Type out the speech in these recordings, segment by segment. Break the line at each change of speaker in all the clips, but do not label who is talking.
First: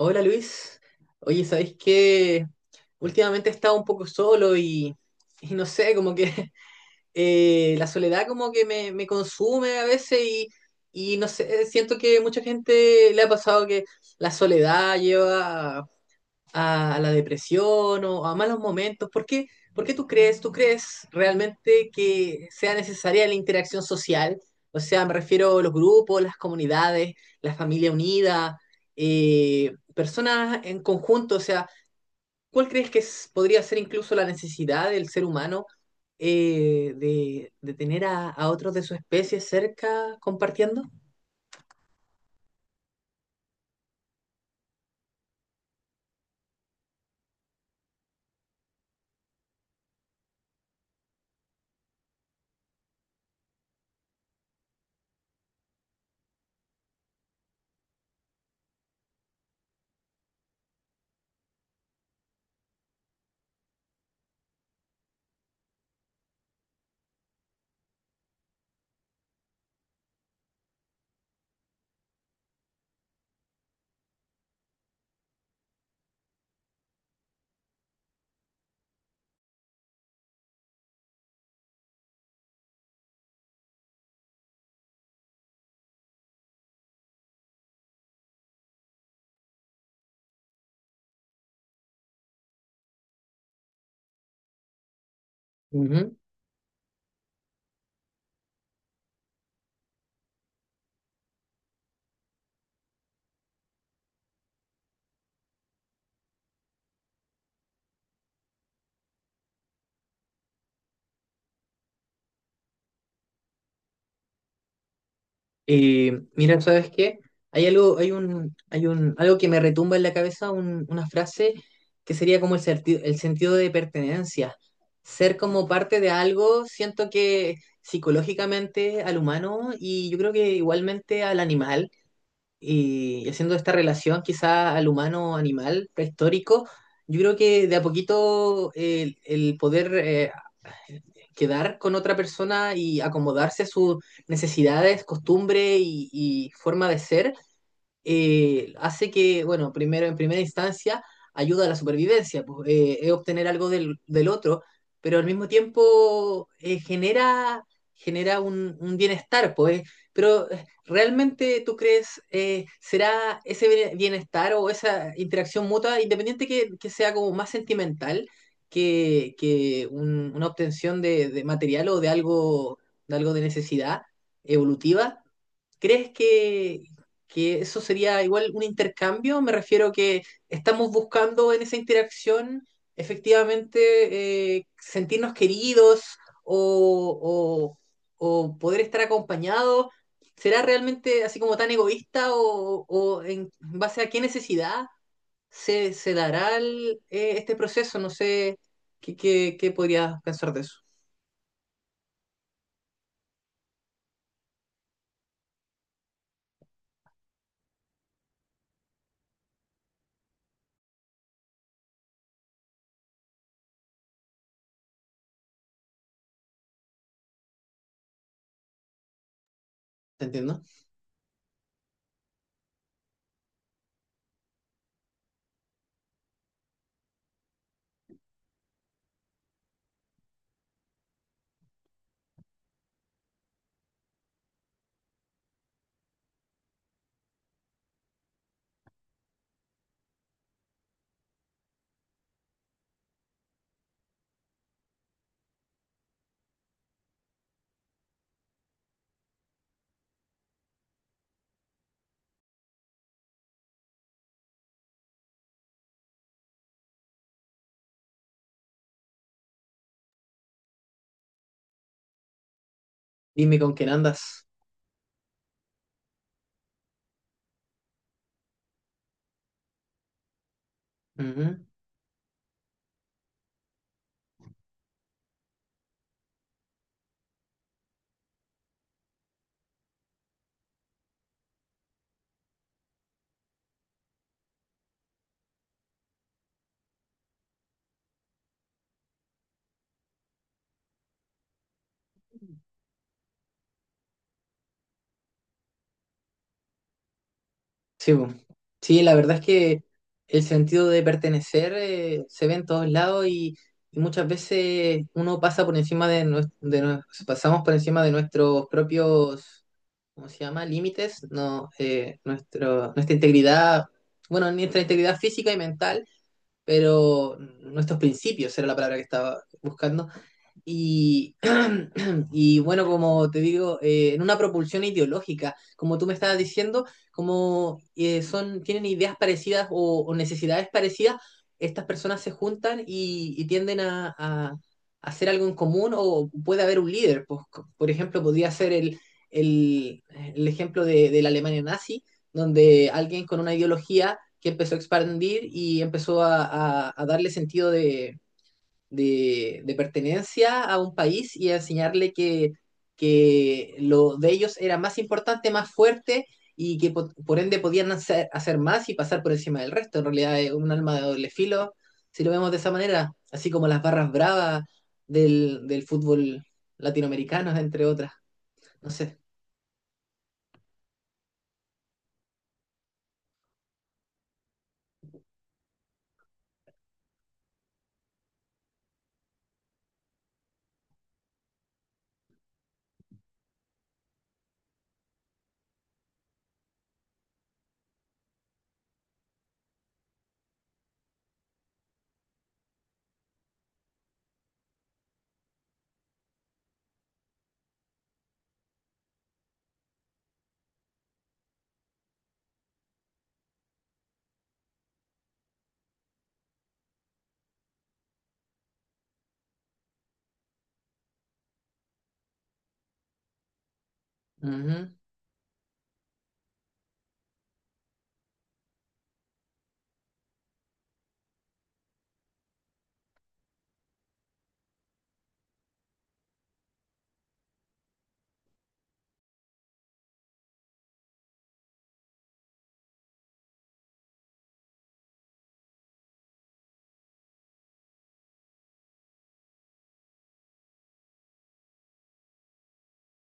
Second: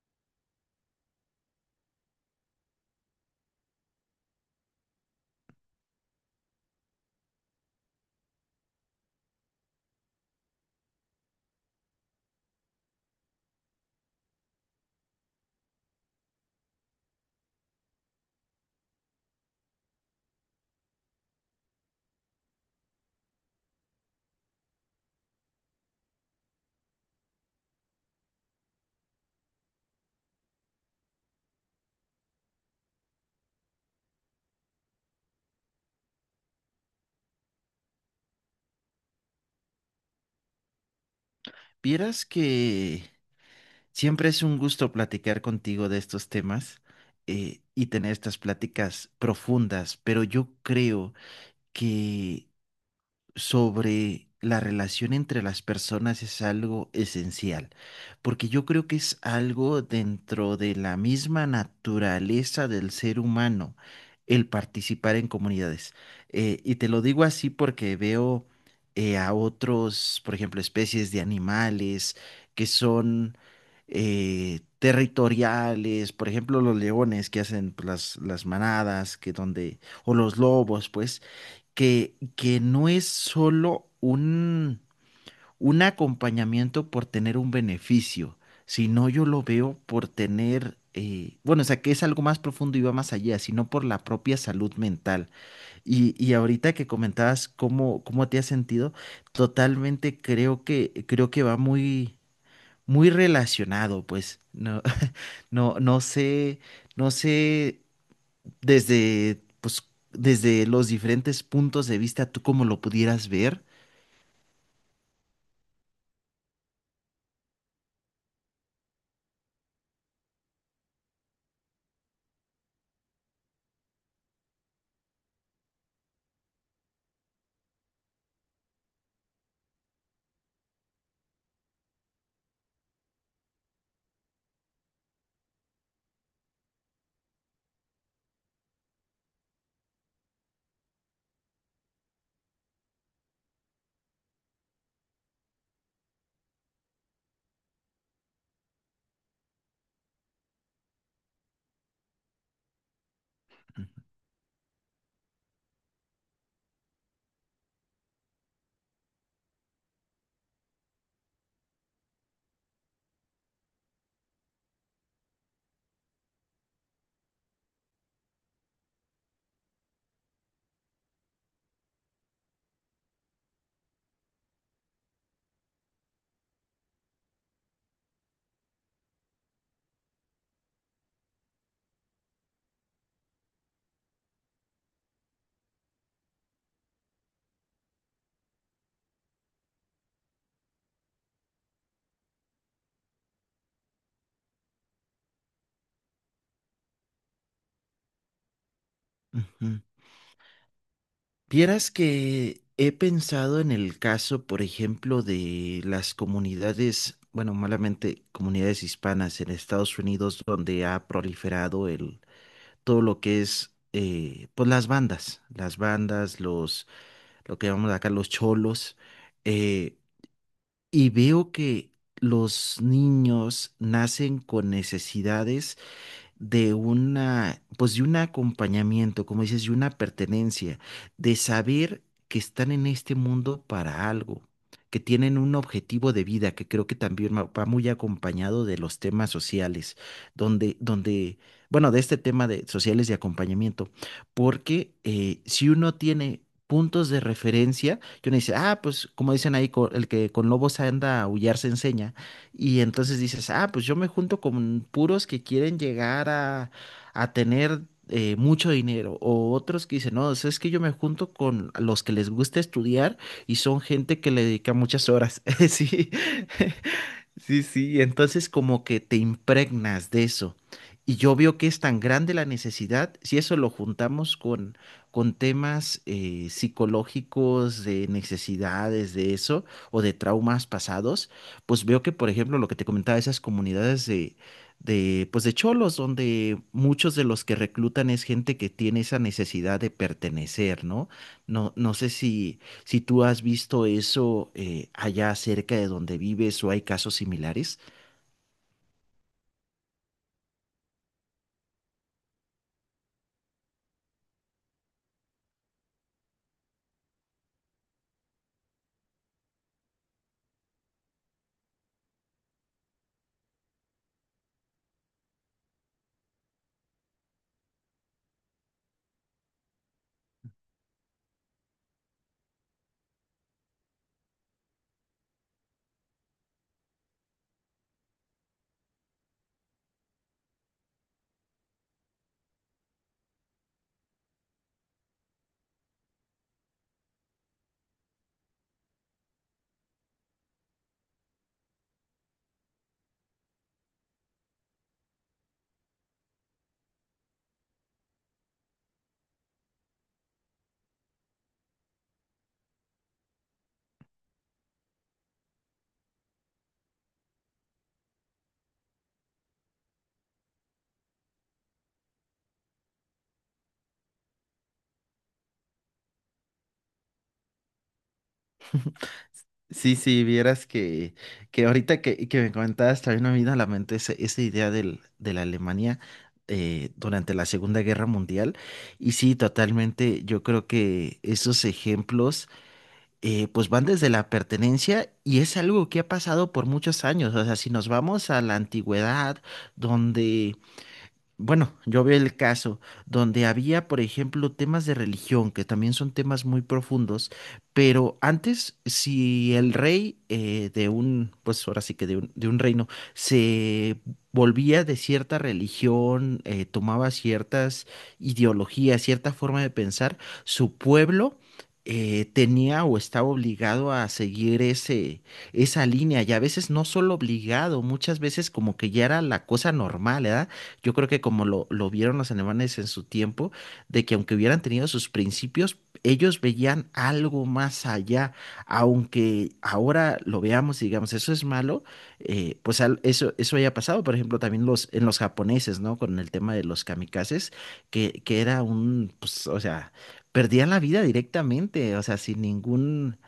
Hola Luis, oye, ¿sabéis que últimamente he estado un poco solo y no sé, como que la soledad como que me consume a veces y no sé, siento que mucha gente le ha pasado que la soledad lleva a la depresión o a malos momentos? Por qué tú crees realmente que sea necesaria la interacción social? O sea, me refiero a los grupos, las comunidades, la familia unida, personas en conjunto. O sea, ¿cuál crees que podría ser incluso la necesidad del ser humano de tener a otros de su especie cerca compartiendo?
Vieras que siempre es un gusto platicar contigo de estos temas, y tener estas pláticas profundas, pero yo creo que sobre la relación entre las personas es algo esencial, porque yo creo que es algo dentro de la misma naturaleza del ser humano el participar en comunidades. Y te lo digo así porque veo a otros, por ejemplo, especies de animales que son... territoriales, por ejemplo, los leones que hacen, pues, las manadas, que donde, o los lobos, pues, que no es solo un acompañamiento por tener un beneficio, sino yo lo veo por tener, bueno, o sea, que es algo más profundo y va más allá, sino por la propia salud mental. Y ahorita que comentabas cómo, cómo te has sentido, totalmente creo que va muy, muy relacionado, pues, no, no, no sé, no sé desde, pues, desde los diferentes puntos de vista, tú como lo pudieras ver.
Y mira, ¿sabes qué? Hay algo que me retumba en la cabeza, una frase que sería como el sentido de pertenencia. Ser como parte de algo, siento que psicológicamente al humano y yo creo que igualmente al animal, y haciendo esta relación quizá al humano-animal prehistórico, yo creo que de a poquito el poder quedar con otra persona y acomodarse a sus necesidades, costumbres y forma de ser, hace que, bueno, primero en primera instancia ayuda a la supervivencia, pues, es obtener algo del otro, pero al mismo tiempo genera, genera un bienestar, pues. Pero ¿realmente tú crees, será ese bienestar o esa interacción mutua, independiente que sea como más sentimental que una obtención de material o de algo, de algo de necesidad evolutiva? ¿Crees que eso sería igual un intercambio? Me refiero que estamos buscando en esa interacción efectivamente sentirnos queridos o o poder estar acompañados. ¿Será realmente así como tan egoísta o en base a qué necesidad se dará el, este proceso? No sé qué, qué
Ujú.
podrías pensar de eso.
Vieras que he pensado en el caso, por ejemplo, de las comunidades, bueno, malamente comunidades hispanas en Estados Unidos, donde ha proliferado el, todo lo que es, pues las bandas, los, lo que llamamos acá los cholos, eh,
¿Te entiendo?
y veo que los niños nacen con necesidades de una, pues de un acompañamiento, como dices, de una pertenencia, de saber que están en este mundo para algo, que tienen un objetivo de vida, que creo que también va muy acompañado de los temas sociales, donde, donde, bueno, de este tema de sociales de acompañamiento, porque si uno tiene puntos de referencia, que uno dice, ah, pues como dicen ahí, el que con lobos anda a aullar se enseña, y entonces dices, ah, pues yo me junto con puros que quieren llegar a tener mucho dinero. O otros que dicen, no, o sea, es que yo me junto con los que les gusta estudiar y
Dime con
son
quién
gente que le
andas.
dedica muchas horas. Sí, sí, sí. Entonces como que te impregnas de eso. Y yo veo que es tan grande la necesidad, si eso lo juntamos con temas psicológicos, de necesidades, de eso, o de traumas pasados, pues veo que, por ejemplo, lo que te comentaba, esas comunidades pues de cholos, donde muchos de los que reclutan es gente que tiene esa necesidad de pertenecer, ¿no? No, no sé
Ujú.
si, si tú has visto eso, allá cerca de donde vives, o hay casos similares.
Sí, po. Sí, la verdad es que el sentido de pertenecer se ve en todos lados y muchas veces uno pasa por encima de, pasamos por encima de nuestros propios, ¿cómo se llama? Límites, no, nuestra integridad, bueno, nuestra integridad física y mental, pero nuestros principios era la palabra que estaba buscando y, y bueno, como te digo, en una propulsión ideológica, como tú me estabas diciendo, como son, tienen ideas parecidas o necesidades parecidas, estas personas se juntan y tienden a a- hacer algo en común o puede haber un líder. Pues, por ejemplo, podría ser el, el ejemplo de la Alemania nazi, donde alguien con una ideología que empezó a expandir y empezó a darle sentido de pertenencia a un país y a enseñarle que lo de ellos era más importante, más fuerte y que por ende podían hacer, hacer más y pasar por encima del resto. En realidad es un alma de doble filo, si lo vemos de esa manera, así como las barras bravas del fútbol latinoamericano, entre otras. No sé.
Sí, sí, vieras que ahorita que me comentabas, también me vino a la mente esa idea del, de la Alemania durante la Segunda Guerra Mundial. Y sí, totalmente, yo creo que esos ejemplos, pues, van desde la pertenencia y es algo que ha pasado por muchos años. O sea, si nos vamos a la antigüedad, donde, bueno, yo veo el caso donde había, por ejemplo, temas de religión, que también son temas muy profundos, pero antes, si el rey, de un, pues ahora sí que de un reino, se volvía de cierta religión, tomaba ciertas ideologías, cierta forma de pensar, su pueblo... tenía o estaba obligado a seguir
Ujú.
ese, esa línea, y a veces no solo obligado, muchas veces como que ya era la cosa normal, ¿verdad? Yo creo que como lo vieron los alemanes en su tiempo, de que aunque hubieran tenido sus principios, ellos veían algo más allá, aunque ahora lo veamos y digamos, eso es malo, eso, eso haya pasado, por ejemplo, también los, en los japoneses, ¿no? Con el tema de los kamikazes, que era un, pues, o sea, perdían la vida directamente, o sea, sin ningún,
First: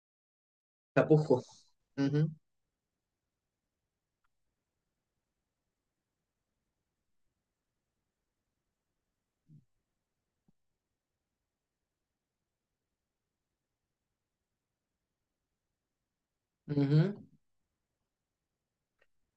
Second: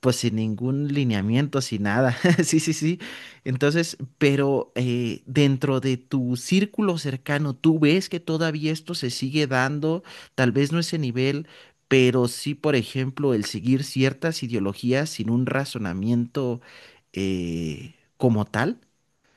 pues, sin ningún
Chapujo.
lineamiento, sin nada.
Ujú,
Sí, sí, sí. Entonces, pero dentro de tu círculo cercano, ¿tú ves que todavía esto se sigue dando? Tal vez no ese nivel, pero sí, por ejemplo, el seguir ciertas ideologías sin un razonamiento,
ujú.
como tal.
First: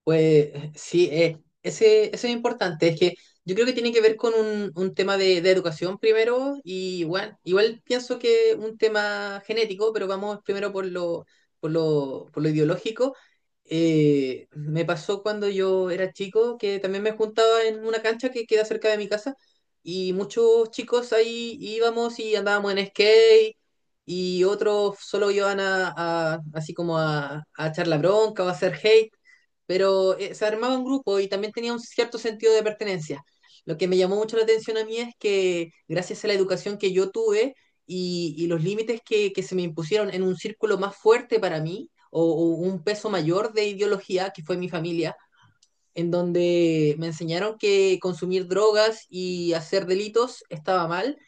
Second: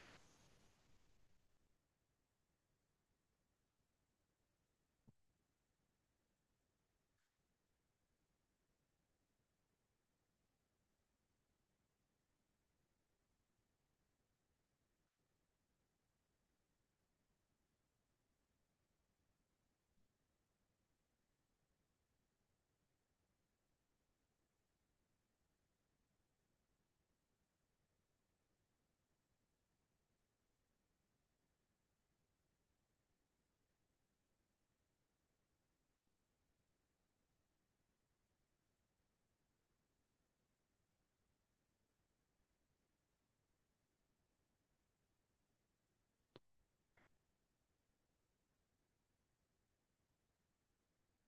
Pues sí, ese, eso es importante. Es que yo creo que tiene que ver con un tema de educación primero y bueno, igual pienso que un tema genético, pero vamos primero por lo, por lo ideológico. Me pasó cuando yo era chico que también me juntaba en una cancha que queda cerca de mi casa y muchos chicos ahí íbamos y andábamos en skate y otros solo iban así como a echar la bronca o a hacer hate pero se armaba un grupo y también tenía un cierto sentido de pertenencia. Lo que me llamó mucho la atención a mí es que gracias a la educación que yo tuve y los límites que se me impusieron en un círculo más fuerte para mí, o un peso mayor de ideología, que fue mi familia, en donde me enseñaron que consumir drogas y hacer delitos estaba mal,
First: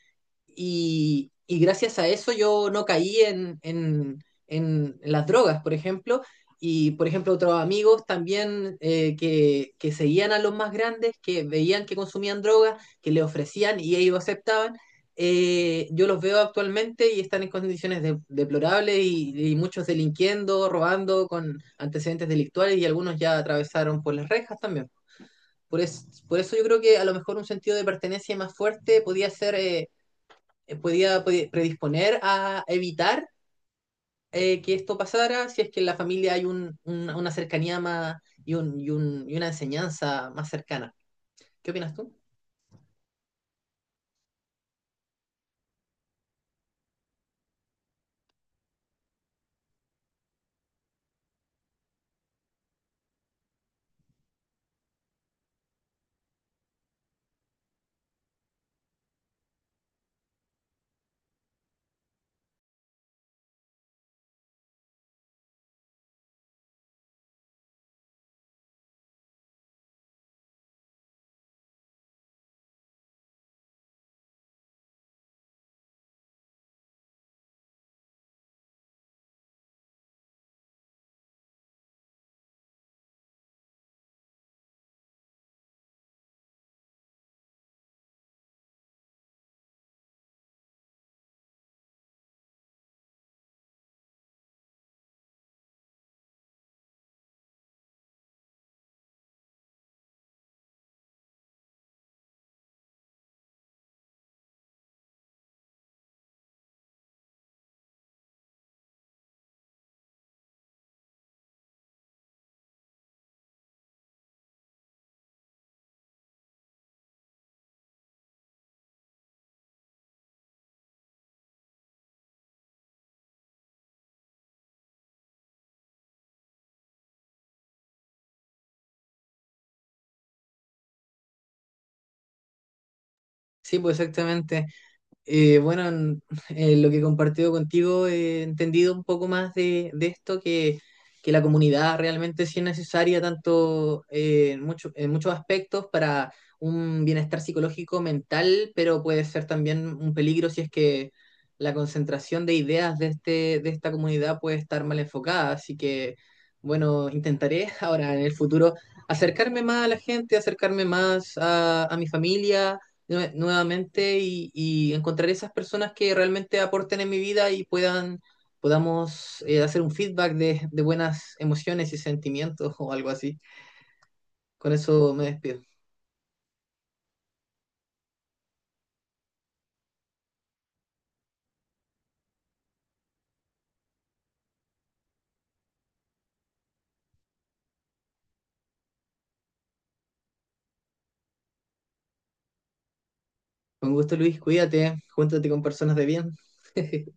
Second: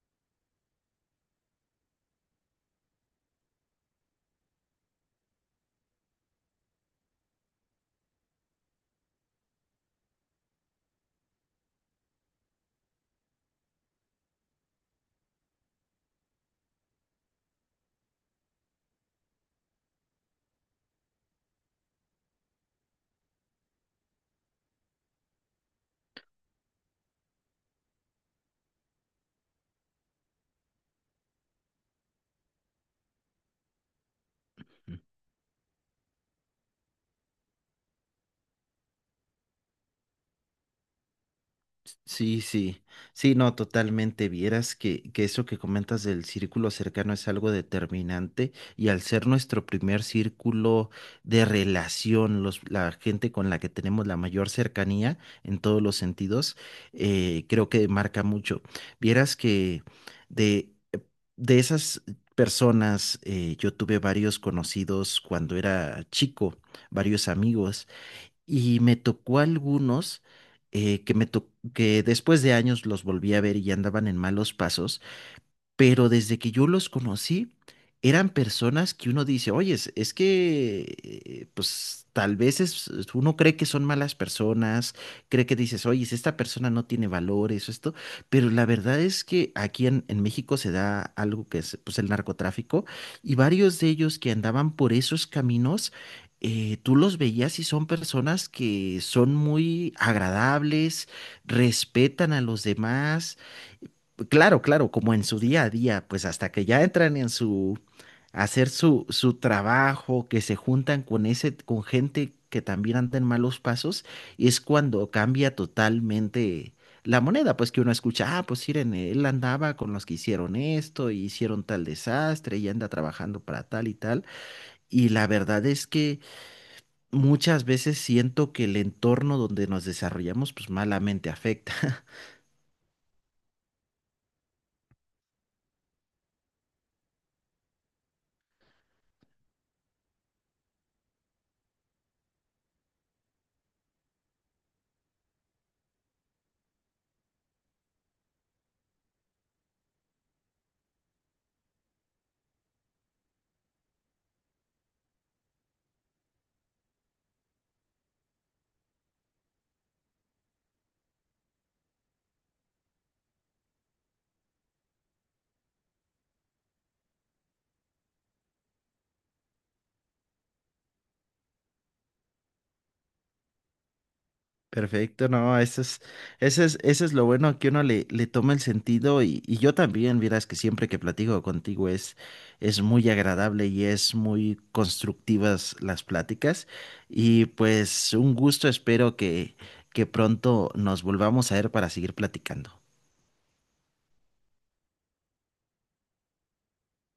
y gracias a eso yo no caí en las drogas, por ejemplo. Y, por ejemplo, otros amigos también que seguían a los más grandes, que veían que consumían drogas, que le ofrecían y ellos aceptaban. Eh, yo los veo actualmente y están en condiciones deplorables y muchos delinquiendo, robando con antecedentes delictuales y algunos ya atravesaron por las rejas también. Por, por eso yo creo que a lo mejor un sentido de pertenencia más fuerte podía ser podía predisponer a evitar que esto pasara si es que en la familia hay una cercanía más y y una enseñanza más cercana. ¿Qué opinas tú?
Sí, sí, sí, no, totalmente. Vieras que eso que comentas del círculo cercano es algo determinante, y al ser nuestro primer círculo de relación, los, la gente con la que tenemos la mayor cercanía en todos los sentidos, creo que marca mucho. Vieras que de, de esas personas, yo tuve varios conocidos cuando era chico, varios amigos. Y me tocó algunos, que después de años los volví a ver, y ya andaban en malos pasos, pero desde que yo los conocí, eran personas que uno dice, oye, es que, pues tal vez uno cree que son malas personas, cree que dices, oye, es, esta persona no tiene valores o esto, pero la verdad es que aquí en México se da algo que es, pues, el narcotráfico, y varios de ellos que andaban por esos caminos. Tú los veías y son personas que son muy agradables, respetan a los demás, claro, claro, como en su día a día, pues hasta que ya entran en su, a hacer su trabajo, que se juntan con ese, con gente que también anda en malos pasos, y es cuando cambia totalmente la moneda, pues que uno escucha, ah, pues miren, él andaba con los que hicieron esto, y hicieron tal desastre, y anda trabajando para tal y tal, y la verdad es que muchas veces siento que el entorno donde nos desarrollamos, pues, malamente afecta.
Sí, pues exactamente. Eh, bueno, en, en lo que he compartido contigo he entendido un poco más de esto, que la comunidad realmente sí es necesaria tanto en muchos aspectos para un bienestar psicológico, mental, pero puede ser también un peligro si es que la concentración de ideas de, este, de esta comunidad puede estar mal enfocada. Así que, bueno, intentaré ahora en el futuro acercarme más a la gente, acercarme más a mi familia nuevamente y encontrar esas personas que realmente aporten en mi vida y puedan, podamos hacer un feedback de buenas emociones y sentimientos o algo así. Con eso me
Perfecto, no,
despido.
eso es, eso es, eso es lo bueno, que uno le, le toma el sentido, y yo también, verás que siempre que platico contigo es muy agradable y es muy constructivas las pláticas, y pues un gusto, espero que pronto nos volvamos a ver para seguir platicando.
Con gusto, Luis, cuídate, júntate con personas de bien.